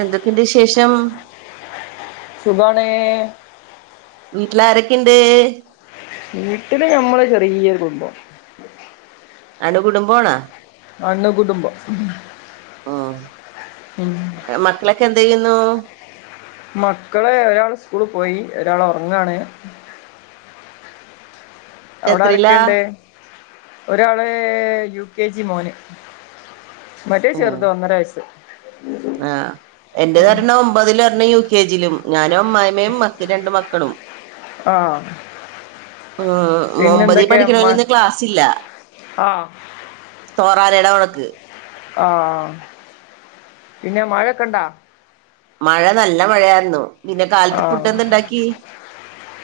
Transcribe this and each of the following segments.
എന്തൊക്കെണ്ട് വിശേഷം. സുഖാണ്. വീട്ടിലാരൊക്കെണ്ട്? വീട്ടില് ഞമ്മളൊരു ചെറിയൊരു കുടുംബം. അണു കുടുംബാണോ? അണു കുടുംബം. ഉം. ആഹ് മക്കളൊക്കെന്തെയ്യുന്നു? മക്കള് ഒരാള് സ്കൂള് പോയി ഒരാള് ഒർങ്ങാണ്. അവിടെ എത്രയിലാ ആരൊക്കെണ്ട് ഒരാള് യു കെ ജി മോന്. മറ്റേത് ചെറുതാ ഒന്നര വയസ്സ്‌. ആ എന്റെതൊരണ്ണം ഒമ്പതിലും ഒരെണ്ണം യു കെ ജിലുംന്നാലും അമ്മായിമ്മേം മക്ക രണ്ടു മക്കളും. ആ ഉം ഒമ്പതി പിന്നെന്തൊക്കെ മ പഠിക്കണോനിന്ന് ക്ലാസില്ല. ആ തോറാലെടെ വഴക്ക്. ആഹ പിന്നെ മഴൊക്കെണ്ടാ? മഴ നല്ല മഴയായിരുന്നു. പിന്നെ ആ കാലത്ത് ഫുഡ് എന്തെ ണ്ടാക്കി.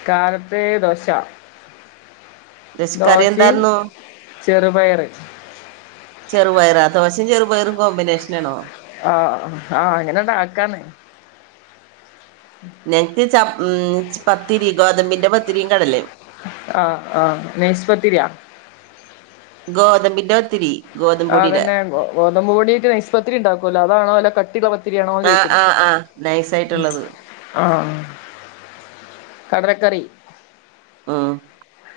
കാലത്ത് ദോശിം എന്തായിരുന്നു ചെറുപയറ്. ചെറുപയറോ ദോശിം ചെറുപയറും കോമ്പിനേഷനാണോ? ആഹ ആഹ് അങ്ങനെണ്ട ആക്കാന്ന്. [inaudible] നെക്ക് ച ഉം പത്തിരി ഗോതമ്പിന്റെ പത്തിരിം കടലേം. ആ ആ നൈസ്പത്തിരിയാ. ഗോതമ്പിന്റെ പത്തിരി. ഗോതമ്പ് ആ പൊടിയുടെ അതെന്നെ ഗോതമ്പ് പൊടീട്ട് നൈസ് പത്തിരി ഉണ്ടാക്കോല്ലോ അതാണോ അല്ല കട്ടിള്ള പത്തിരിയാണോന്ന് ചോയ്ക്ക്ണ്. നൈസായിട്ടുള്ളത്. ആ കടലക്കറി. ഉം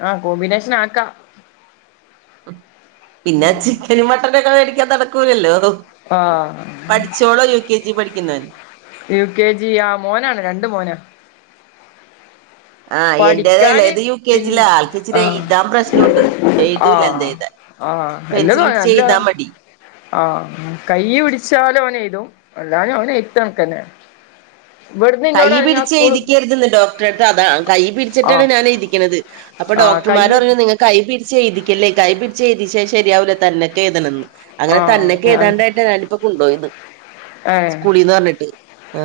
ആ കോമ്പി നേഷനാക്കാ. പിന്നെ ചിക്കനും മട്ടനൊക്കെ മേടിക്കാതെ നടക്കൂലല്ലോ. ഏ പഠിച്ചോളോ യു കെ ജി പഠിക്കുന്നെ. യു കെ ജി ആ മോനാണ് രണ്ട് മോനാ. ആഹ് എന്റേത് പഠിക്കാന് ഇളയത് യു കെ പിൻ ജിയില ആൾക്ക് ഇച്ചിരി ആ എഴുതാൻ പ്രശ്നമുണ്ട് എഴുതൂല എന്ത് ആഹ. എഴുതാൻ ആഹ പെൻസിൽ എല്ലതും പിടിച്ച് അല്ല എഴുതാൻ മടി ആഹ് കയ്യ് പിടിച്ചാല് ഓനെഴുതും അല്ലാഞ്ഞ ഓന് എഴ്ത്ത് കണക്കെന്നാ കൈയ്യ് സ്കൂള് പിടിച്ചെഴുതിക്കരുതെന്ന് ഡോക്ടറെടുത്ത് അതാ കൈ പിടിച്ചിട്ടാണ് ആഹ് ഞാൻ എഴുതിക്കണത്. അപ്പൊ ആഹ് കൈ ഡോക്ടർമാര് പറയും നിങ്ങക്ക്- കൈ പിടിച്ച്എഴുതിക്കല്ലേ കൈ പിടിച്ച് എഴുതിച്ചാ ശരിയാവൂല്ലാ തന്നൊക്കെ എഴുതണന്ന്. അങ്ങനെ ആഹ് തന്നെക്കെ ഞാൻ എഴുതാണ്ടായിട്ട് ഞാനിപ്പോ കൊണ്ടുയത് ഏഹ് സ്കൂളീന്ന് പറഞ്ഞിട്ട് ആ.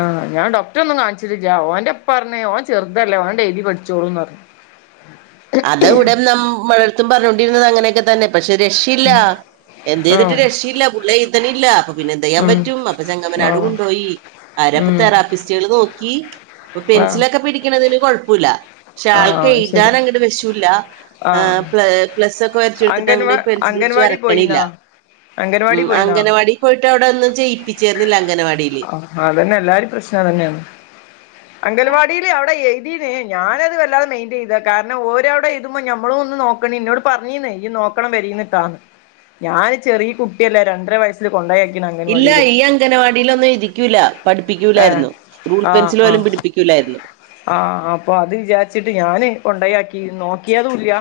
ആഹ് ഞാൻ ഡോകടെ ഒന്നും കാണിച്ചിട്ടില്ല ഓൻന്റെപ്പറഞ് ഓൻ ചെറുതല്ലേ ഒനണ്ട് എഴ്തി പഠിച്ചോളൂന്ന് റഞ്ഞ്. അത് ഇവിടെന്നും മ്മളടത്തും പറഞ്ഞോണ്ടിരുന്നത് അങ്ങനെയൊക്കെ തന്നെ പക്ഷെ രക്ഷയില്ല എന്ത് ആ ചെയ്തിട്ട് രക്ഷയില്ല പുള്ള തനില്ല അപ്പൊ പിന്നെ എന്തെയ്യാൻ ഉം പറ്റും അപ്പൊ ആ ചെങ്ങമ്മനാട് കൊണ്ടോയി ആരപ്പൊ ഉം തെറാപ്പിസ്റ്റുകൾ നോക്കി ഇപ്പോ ആ പെൻസിലൊക്കെ പിടിക്കണതിന് കൊഴപ്പല്ല ക്ഷെ ആ ആൾക്ക് ശരി എഴുതാനങ്ങട്ട് നിശൂല്ല ആ ഏ പ്ലസ വരച്ചെടുത്തിട്ട് അംഗൻവാ അങ്ങ പെൻസിൽ പിടിച്ച് അംഗൻവാടി വരക്കണില്ല പോയിന്നാ ഉ അംഗൻവാടി പോയിന്നാ അംഗനവാടി പോയിട്ട് അവിടെന്നും ചെയ്യിപ്പിരുന്നില്ല അംഗൻവാടി ആ അതന്നെ എല്ലാരും പ്രശ്നം അതന്നെയാണ് [inaudible] അംഗൽവാടിയില് അവടെ എഴുതിനു ഞാനത് വല്ലതെ മൈന്റ് ചെയ്തില്ല കാരണംഓരവിടെ എഴതുമ്പോൾ നമ്മളും ഒന്ന് നോക്ക ഇന്നോട് പറഞ്ഞീന്ന് ഇയി നോക്കണം പെരേന്ന്ട്ടോന്ന് ഞാന് ചെറിയ കുട്ടില്ലെ രണ്ടര വയസ് കൊണ്ടയക്കിന് അംഗൻവാടിയില് [unintelligible] അംഗനവാടിയിലൊന്നും ഇരിക്കൂല്ല ഏഹ് പഠിപ്പിക്കൂല്ലായിരുന്നു റൂൾ പെൻസിൽ പോലും പിടിപ്പിക്കൂല്ലായിരുന്നു ആഹ അപ്പൊ അത് വിചാരിച്ചിട്ട് ഞാന് കൊണ്ടയാക്കി നോക്കിയതും ഇല്ല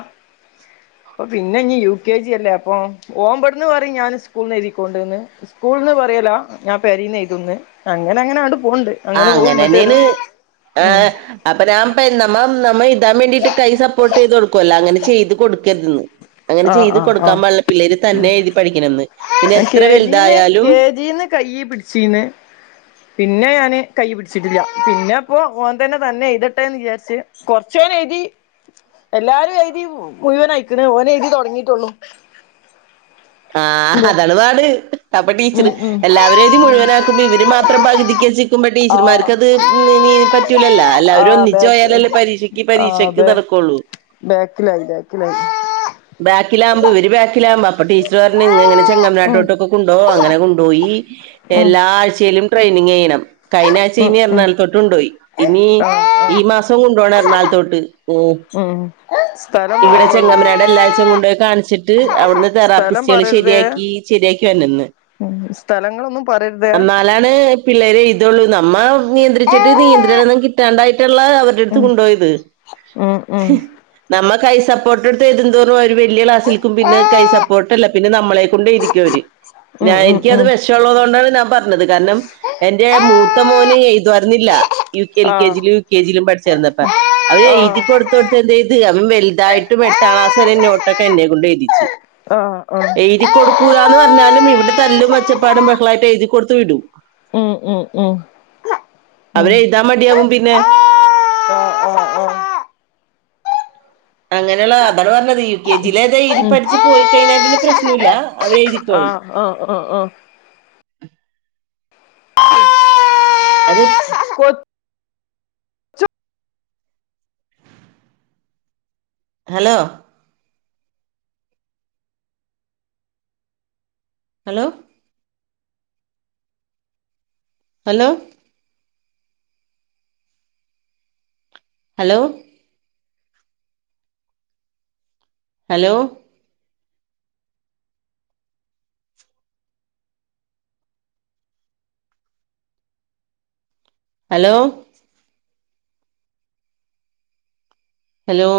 പ്പൊ പിന്നെ ഇനി യു കെ ജി അല്ലേ അപ്പൊ ഓമ്പടന്ന് പറയും ഞാൻ സ്കൂളന്ന് എഴുതി ക്കൊണ്ട്ന്ന് സ്കൂൾന്ന് പറയലോ ഞാൻ പെരിന്ന് എഴുതുന്ന് അങ്ങനെ അങ്ങനെ അങ്ങട്ട് പോണ്ട് ആ അങ്ങനെ പോകും ഇങ്ങട്ട് അങ്ങനെന്നെയാണ് വരും ആ ഉം അപ്പൊ ഞാൻ [unintelligible] നമ്മ താൻ വേണ്ടീട്ട് കൈ സപ്പോർട്ട് ചെയ്ത് കൊടുക്കുല്ലോ അങ്ങനെ ചെയ്ത് കൊടുക്കരുതന്ന് അങ്ങനെ ആഹ് ചെയ്ത് ആഹ് കൊടുക്കാൻ ആഹ് പാടില്ല പിള്ളേര് തന്നെ എഴുതി പഠിക്കണന്ന് കെ ജീന്ന് കെ ജീന്ന് കൈയിൽ പിടിച്ചീന് പിന്നെ ഞാന് കൈ പിടിച്ചിട്ടില്ല പിന്നെ അപ്പൊ ഓൻന്നെ തന്നെ എഴുതട്ടെന്ന് വിചാരിച്ച് കുറച്ചു ഓൻ എഴുതി എല്ലാരും എഴുതി മുഴുവൻ ആയിക്കണ് ഓൻ എഴുതി തുടങ്ങിയിട്ടുള്ളു ആഹ അതാണ് പാട് അപ്പൊ ഉം ടീച്ചറ് ഉം എല്ലാവരും ഇത് മുഴുവനാക്കുമ്പോ ഇവര് മാത്രം പകുതിക്ക വെച്ച് നിൽക്കുമ്പോ ആഹ് ടീച്ചർമാർക്ക് അത് ഉം ന് പറ്റൂലല്ല എല്ലാവരും ആഹ് ഒന്നിച്ച് ബാക്ക് പോയാലല്ലേ പരീക്ഷക്ക് പരീക്ഷയ്ക്ക് നടക്കുള്ളൂ ബേക്കിലായി ബേക്കിലായി ബാക്കിലാകുമ്പോ ഇവർ ബാക്കിലാവുമ്പോ അപ്പൊ ടീച്ചർ പറഞ്ഞു ഇങ്ങനെ ചെങ്കണ്ണ് ഉം ആകുമ്പോ കൊണ്ടോ അങ്ങനെ കൊണ്ടുപോയി ഉം എല്ലാ ആഴ്ചയിലും ട്രെയിനിങ് ചെയ്യണം കഴിഞ്ഞാഴ്ച ഉം ഇനി ഉം എറണാകുളത്തേക്ക് കൊണ്ട് പോയി ഇനി ആഹ് ഈ ആഹ് മാസംകൊണ്ടുപോകണം എറണകുളത്തേക്ക് ഉം സ്ഥലം ഇവിടെ പറയാൻ പാടില്ല ചെങ്ങമ്മനാട് എല്ലാഴച്ചും കൊണ്ടപോയി കാണിച്ചിട്ട് അവിടുന്ന് തെറാപ്പിസ് സ്ഥലം ചെളി പറയരുതേ ശരിയാക്കി ശരിയാക്കി വന്ന നിന്ന് നീങ്ങളൊന്നും പറയരുത് എന്നലാണ് പിള്ളേര് എഴുതുകയൊള്ളു നമ്മ നിയന്ത്രിച്ചിട്ട് നിയത്രി ടെന്നും കിട്ടാണ്ടായിട്ടുള്ള അവരുടെടുത്ത് ഉം കൊണ്ടുപോയത് ഉം ഉം നമ്മൾ കൈ സപ്പോർട്ട് എടുത്ത് എഴുതന്തോറും ഒരു വലിയ ക്ലാസ്സൽക്കും പിന്നെ കൈ സപ്പോർട്ട് പിന്നെ നമ്മളെ കൊണ്ടേ നമ്മളെ എഴുതിക്കും അവര് പിന്നെ ഉം ഉം എനിക്കത് ഉം വശം ഉള്ളത് കൊണ്ടാണ് ഞാൻ പറഞ്ഞത് പറയുന്നത് കാരണം എന്റെ മൂത്ത മോന് എഴുതുമായിരുന്നില്ല എൽ കെ ആഹ് ജിയിലും യു കെ ജിയിലും പഠിച്ചിരുന്നപ്പോ അവര് ആഹ് എഴുതി കൊടുത്ത കൊടുത്ത് എന്ത ചെയ്ത് അവൻവലുതായിട്ടും എട്ടാം ക്ലാസ് വരെ നോട്ടൊക്കെ എന്നെ കൊണ്ട് എഴുതിച്ചു ആഹ ആഹ എഴുതിക്ക കൊടുക്കൂലന്ന് പറഞ്ഞാലും ഇവിടെ തല്ലും ഒച്ചപ്പാടും ബഹളമായിട്ട് എഴുതി കൊടുത്തു വിടൂ ഉം ഉ ഉം ഉം അവര് എഴുതാൻ മടിയാവും പിന്നെ ആഹ് ആഹ് ആഹ് അങ്ങനെയുള്ള അതാണ് പറഞ്ഞത് യു കെ ജിയിലഏതാ എഴുതി ഉം പഠിച്ച് പോയി കഴഞ്ഞാൽ പ്രശ്നമില്ല അവർ എഴുതിക്കോളും ഒഹ് ഒഹ് ഒഹ് ഒഹ് അത് കൊ hello hello hello hello hello hello hello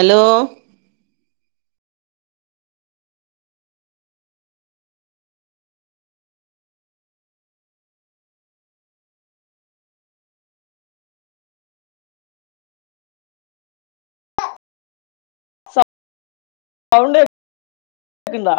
hello sound കേൾക്കുണ്ടോ